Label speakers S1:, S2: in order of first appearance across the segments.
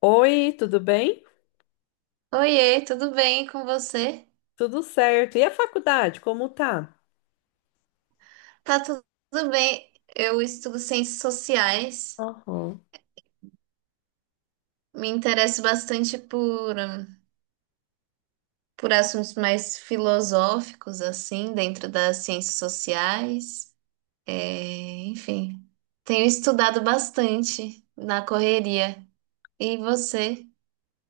S1: Oi, tudo bem?
S2: Oiê, tudo bem com você?
S1: Tudo certo. E a faculdade, como tá?
S2: Tá tudo bem. Eu estudo ciências sociais,
S1: Aham.
S2: me interesso bastante por assuntos mais filosóficos, assim, dentro das ciências sociais. É, enfim, tenho estudado bastante na correria. E você?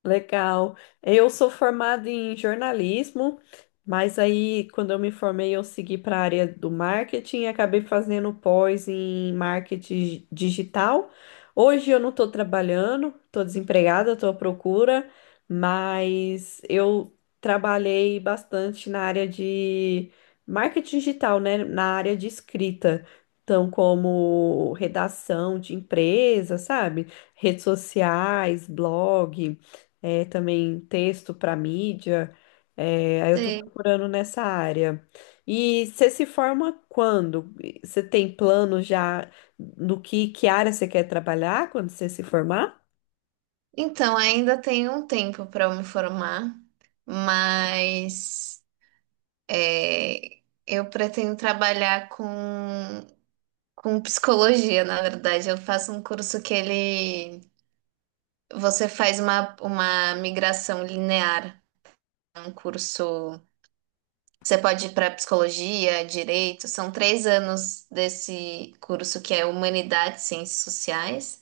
S1: Legal. Eu sou formada em jornalismo, mas aí quando eu me formei eu segui para a área do marketing e acabei fazendo pós em marketing digital. Hoje eu não estou trabalhando, estou desempregada, estou à procura, mas eu trabalhei bastante na área de marketing digital, né? Na área de escrita. Então, como redação de empresa, sabe? Redes sociais, blog também texto para mídia. Aí eu estou
S2: Você-
S1: procurando nessa área. E você se forma quando? Você tem plano já do que área você quer trabalhar quando você se formar?
S2: Então, ainda tenho um tempo para eu me formar, mas é, eu pretendo trabalhar com psicologia, na verdade. Eu faço um curso que ele. Você faz uma migração linear. É um curso. Você pode ir para psicologia, direito. São três anos desse curso que é Humanidades, Ciências Sociais.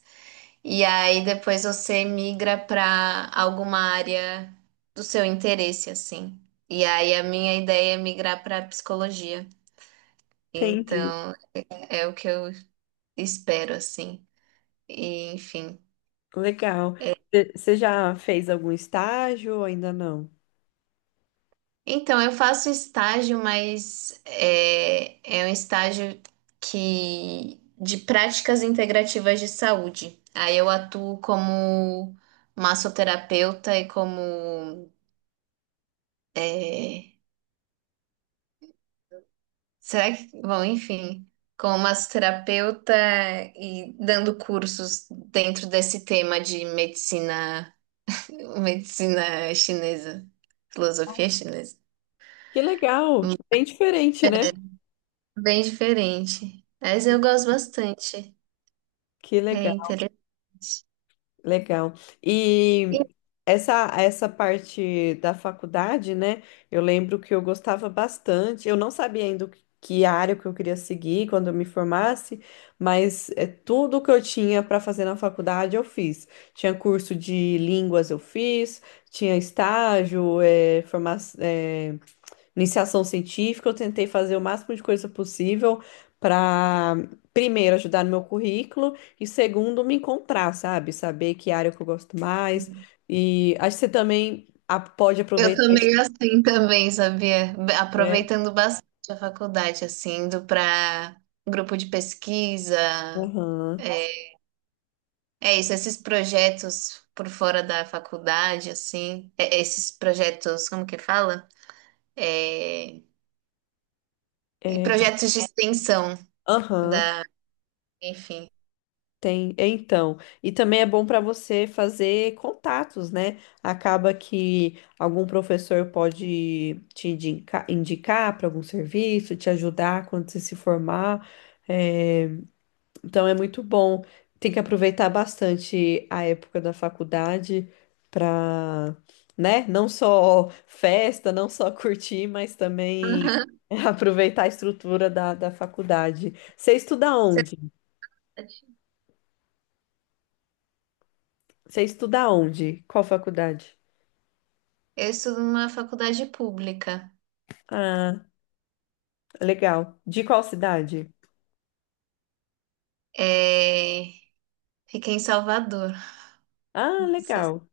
S2: E aí depois você migra para alguma área do seu interesse, assim. E aí a minha ideia é migrar para psicologia.
S1: Entendi.
S2: Então é o que eu espero, assim. E, enfim.
S1: Legal. Você já fez algum estágio ou ainda não?
S2: Então, eu faço estágio, mas é, é um estágio que de práticas integrativas de saúde. Aí eu atuo como massoterapeuta e como é, será que, bom, enfim, como massoterapeuta e dando cursos dentro desse tema de medicina, medicina chinesa, filosofia chinesa.
S1: Que legal! Bem diferente, né?
S2: Bem diferente, mas eu gosto bastante.
S1: Que
S2: É
S1: legal.
S2: interessante.
S1: Legal.
S2: E
S1: E essa parte da faculdade, né? Eu lembro que eu gostava bastante. Eu não sabia ainda o que que área que eu queria seguir quando eu me formasse, mas tudo que eu tinha para fazer na faculdade eu fiz. Tinha curso de línguas eu fiz, tinha estágio, iniciação científica. Eu tentei fazer o máximo de coisa possível para, primeiro, ajudar no meu currículo. E segundo, me encontrar, sabe? Saber que área que eu gosto mais. E acho que você também pode
S2: eu
S1: aproveitar
S2: tô
S1: isso,
S2: meio assim também, sabia?
S1: né?
S2: Aproveitando bastante a faculdade, assim, indo para grupo de pesquisa,
S1: Aham.
S2: é é isso, esses projetos por fora da faculdade, assim, esses projetos, como que fala? É, e
S1: É,
S2: projetos de extensão
S1: aham,
S2: da, enfim.
S1: tem. Então, e também é bom para você fazer contatos, né? Acaba que algum professor pode indicar para algum serviço, te ajudar quando você se formar. É, Então é muito bom. Tem que aproveitar bastante a época da faculdade para, né, não só festa, não só curtir, mas também
S2: Aham.
S1: aproveitar a estrutura da faculdade. Você estuda onde? Qual faculdade?
S2: Eu estudo numa faculdade pública,
S1: Ah, legal. De qual cidade?
S2: é, fica em Salvador.
S1: Ah, legal.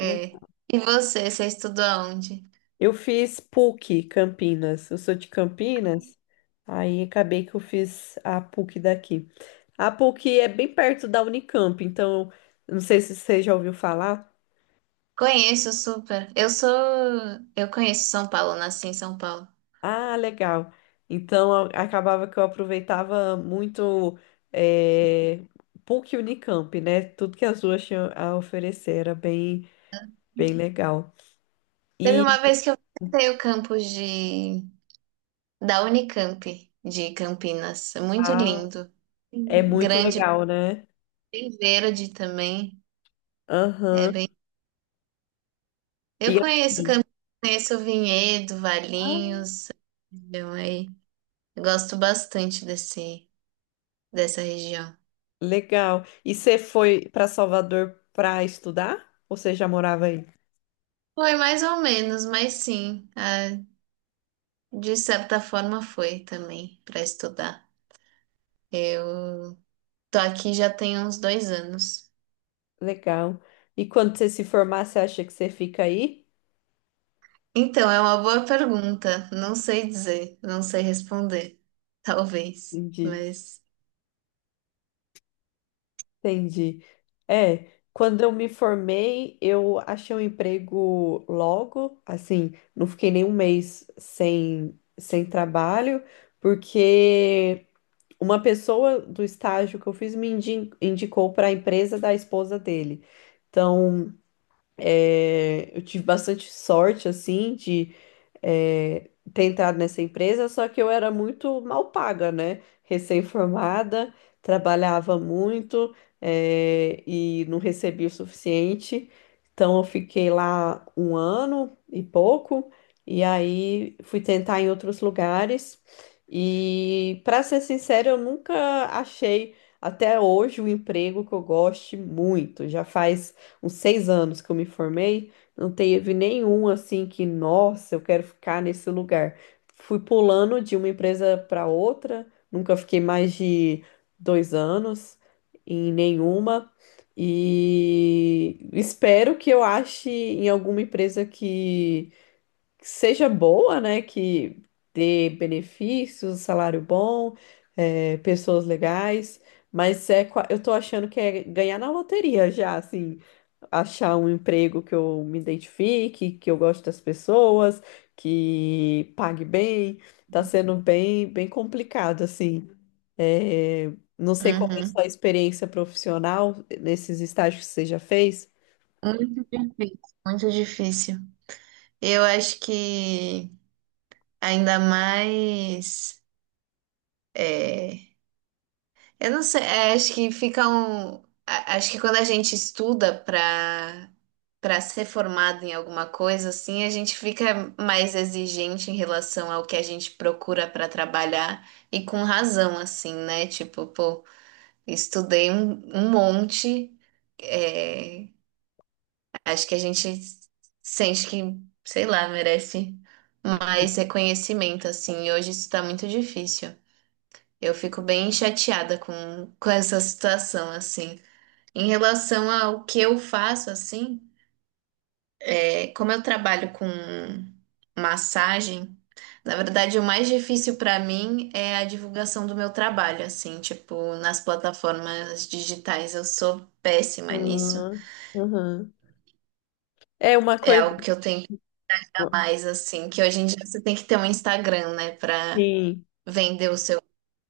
S1: Le-
S2: É. E você, você estudou onde?
S1: Eu fiz PUC Campinas. Eu sou de Campinas, aí acabei que eu fiz a PUC daqui. A PUC é bem perto da Unicamp, então não sei se você já ouviu falar.
S2: Conheço super. Eu sou. Eu conheço São Paulo, nasci em São Paulo.
S1: Ah, legal. Então acabava que eu aproveitava muito eh, PUC e Unicamp, né? Tudo que as duas tinham a oferecer era bem, bem legal.
S2: Teve uma
S1: E
S2: vez que eu visitei o campus de... da Unicamp, de Campinas. É muito
S1: ah,
S2: lindo.
S1: é
S2: Sim.
S1: muito
S2: Grande,
S1: legal, né?
S2: bem verde também. É
S1: Aham.
S2: bem... Eu
S1: E
S2: conheço Campinas, conheço Vinhedo,
S1: ah,
S2: Valinhos. Então aí. Eu gosto bastante desse... dessa região.
S1: legal. E você foi para Salvador para estudar? Ou você já morava aí?
S2: Foi mais ou menos, mas sim. De certa forma foi também para estudar. Eu tô aqui já tem uns dois anos.
S1: Legal. E quando você se formar, você acha que você fica aí?
S2: Então, é uma boa pergunta. Não sei dizer, não sei responder. Talvez,
S1: Entendi.
S2: mas.
S1: Entendi. É, quando eu me formei, eu achei um emprego logo, assim, não fiquei nem um mês sem trabalho, porque uma pessoa do estágio que eu fiz indicou para a empresa da esposa dele. Então, eu tive bastante sorte, assim, ter entrado nessa empresa, só que eu era muito mal paga, né? Recém-formada, trabalhava muito, e não recebia o suficiente. Então, eu fiquei lá um ano e pouco, e aí fui tentar em outros lugares. E, para ser sincera, eu nunca achei. Até hoje, um emprego que eu goste muito. Já faz uns seis anos que eu me formei, não teve nenhum assim que, nossa, eu quero ficar nesse lugar. Fui pulando de uma empresa para outra, nunca fiquei mais de dois anos em nenhuma. E espero que eu ache em alguma empresa que seja boa, né? Que dê benefícios, salário bom, pessoas legais. Mas eu tô achando que é ganhar na loteria já, assim achar um emprego que eu me identifique, que eu goste das pessoas, que pague bem. Tá sendo bem, bem complicado, assim. É, não sei como é a
S2: Uhum.
S1: sua experiência profissional nesses estágios que você já fez.
S2: Muito difícil, muito difícil. Eu acho que ainda mais. é, Eu não sei, é, acho que fica um. Acho que quando a gente estuda para ser formado em alguma coisa assim, a gente fica mais exigente em relação ao que a gente procura para trabalhar e com razão assim, né? Tipo, pô, estudei um monte, é, acho que a gente sente que, sei lá, merece mais reconhecimento assim. E hoje isso tá muito difícil. Eu fico bem chateada com essa situação assim. Em relação ao que eu faço assim, é, como eu trabalho com massagem, na verdade o mais difícil para mim é a divulgação do meu trabalho, assim, tipo, nas plataformas digitais eu sou péssima nisso.
S1: Ah, aham. É uma
S2: É
S1: coisa.
S2: algo que eu tenho que dar mais, assim, que hoje em dia você tem que ter um Instagram, né, para
S1: Sim.
S2: vender o seu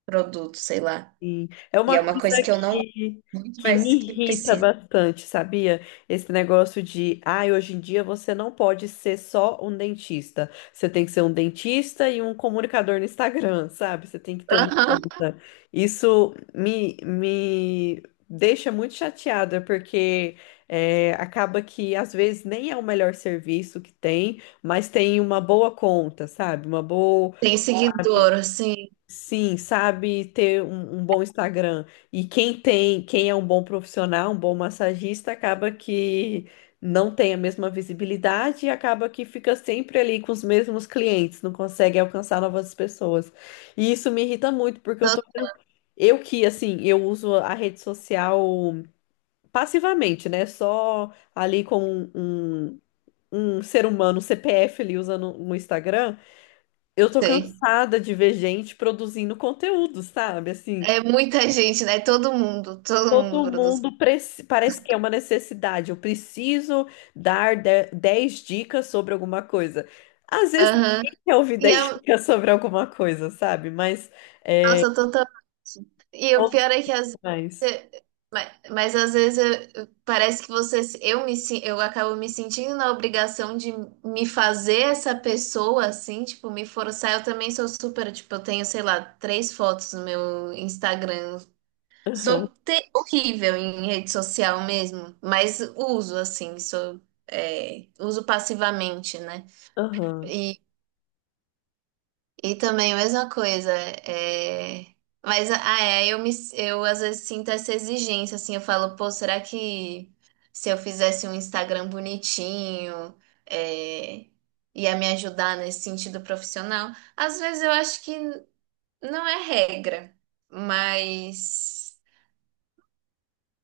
S2: produto, sei lá.
S1: Sim. É
S2: E
S1: uma
S2: é uma
S1: coisa
S2: coisa que eu não gosto
S1: que,
S2: muito,
S1: que me
S2: mas que
S1: irrita
S2: preciso.
S1: bastante, sabia? Esse negócio de, ai, hoje em dia você não pode ser só um dentista. Você tem que ser um dentista e um comunicador no Instagram, sabe? Você tem que ter uma
S2: Aham.
S1: conta. Me deixa muito chateada, porque acaba que às vezes nem é o melhor serviço que tem, mas tem uma boa conta, sabe? Uma boa.
S2: Tem seguidor, assim,
S1: Sim, sabe ter um bom Instagram. E quem tem, quem é um bom profissional, um bom massagista, acaba que não tem a mesma visibilidade e acaba que fica sempre ali com os mesmos clientes, não consegue alcançar novas pessoas. E isso me irrita muito, porque eu
S2: eu
S1: eu que, assim, eu uso a rede social passivamente, né? Só ali como um ser humano, CPF ali usando o Instagram. Eu tô
S2: sei.
S1: cansada de ver gente produzindo conteúdo, sabe? Assim,
S2: É muita gente, né? Todo mundo produz.
S1: parece que é uma necessidade. Eu preciso dar 10 dicas sobre alguma coisa. Às vezes
S2: Aham.
S1: ninguém quer ouvir
S2: E
S1: 10
S2: a
S1: dicas sobre alguma coisa, sabe? Mas é,
S2: nossa, totalmente. E o
S1: todos
S2: pior é que às
S1: mais.
S2: vezes, mas às vezes parece que você, eu me, eu acabo me sentindo na obrigação de me fazer essa pessoa assim, tipo, me forçar. Eu também sou super, tipo, eu tenho, sei lá, três fotos no meu Instagram.
S1: Aham,
S2: Horrível em rede social mesmo, mas uso assim, sou, é, uso passivamente, né?
S1: aham,
S2: E também a mesma coisa, é... mas ah, é, eu me, eu às vezes sinto essa exigência, assim, eu falo, pô, será que se eu fizesse um Instagram bonitinho, é... ia me ajudar nesse sentido profissional? Às vezes eu acho que não é regra, mas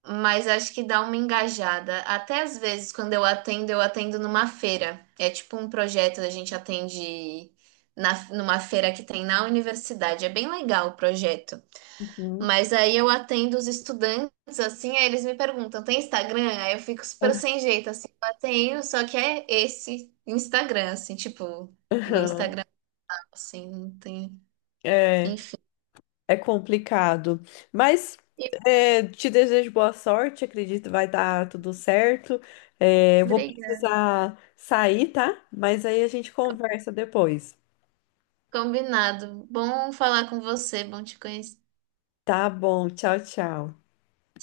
S2: mas acho que dá uma engajada. Até às vezes, quando eu atendo numa feira. É tipo um projeto, a gente atende numa feira que tem na universidade. É bem legal o projeto.
S1: uhum,
S2: Mas aí eu atendo os estudantes, assim, aí eles me perguntam, tem Instagram? Aí eu fico super sem jeito, assim, eu tenho, só que é esse Instagram, assim, tipo, no
S1: aham.
S2: Instagram, assim, não tem.
S1: É.
S2: Enfim.
S1: É complicado, mas
S2: E-
S1: te desejo boa sorte, acredito que vai dar tudo certo. É, eu vou
S2: Obrigada.
S1: precisar sair, tá? Mas aí a gente conversa depois.
S2: Combinado. Bom falar com você, bom te conhecer.
S1: Tá bom, tchau, tchau.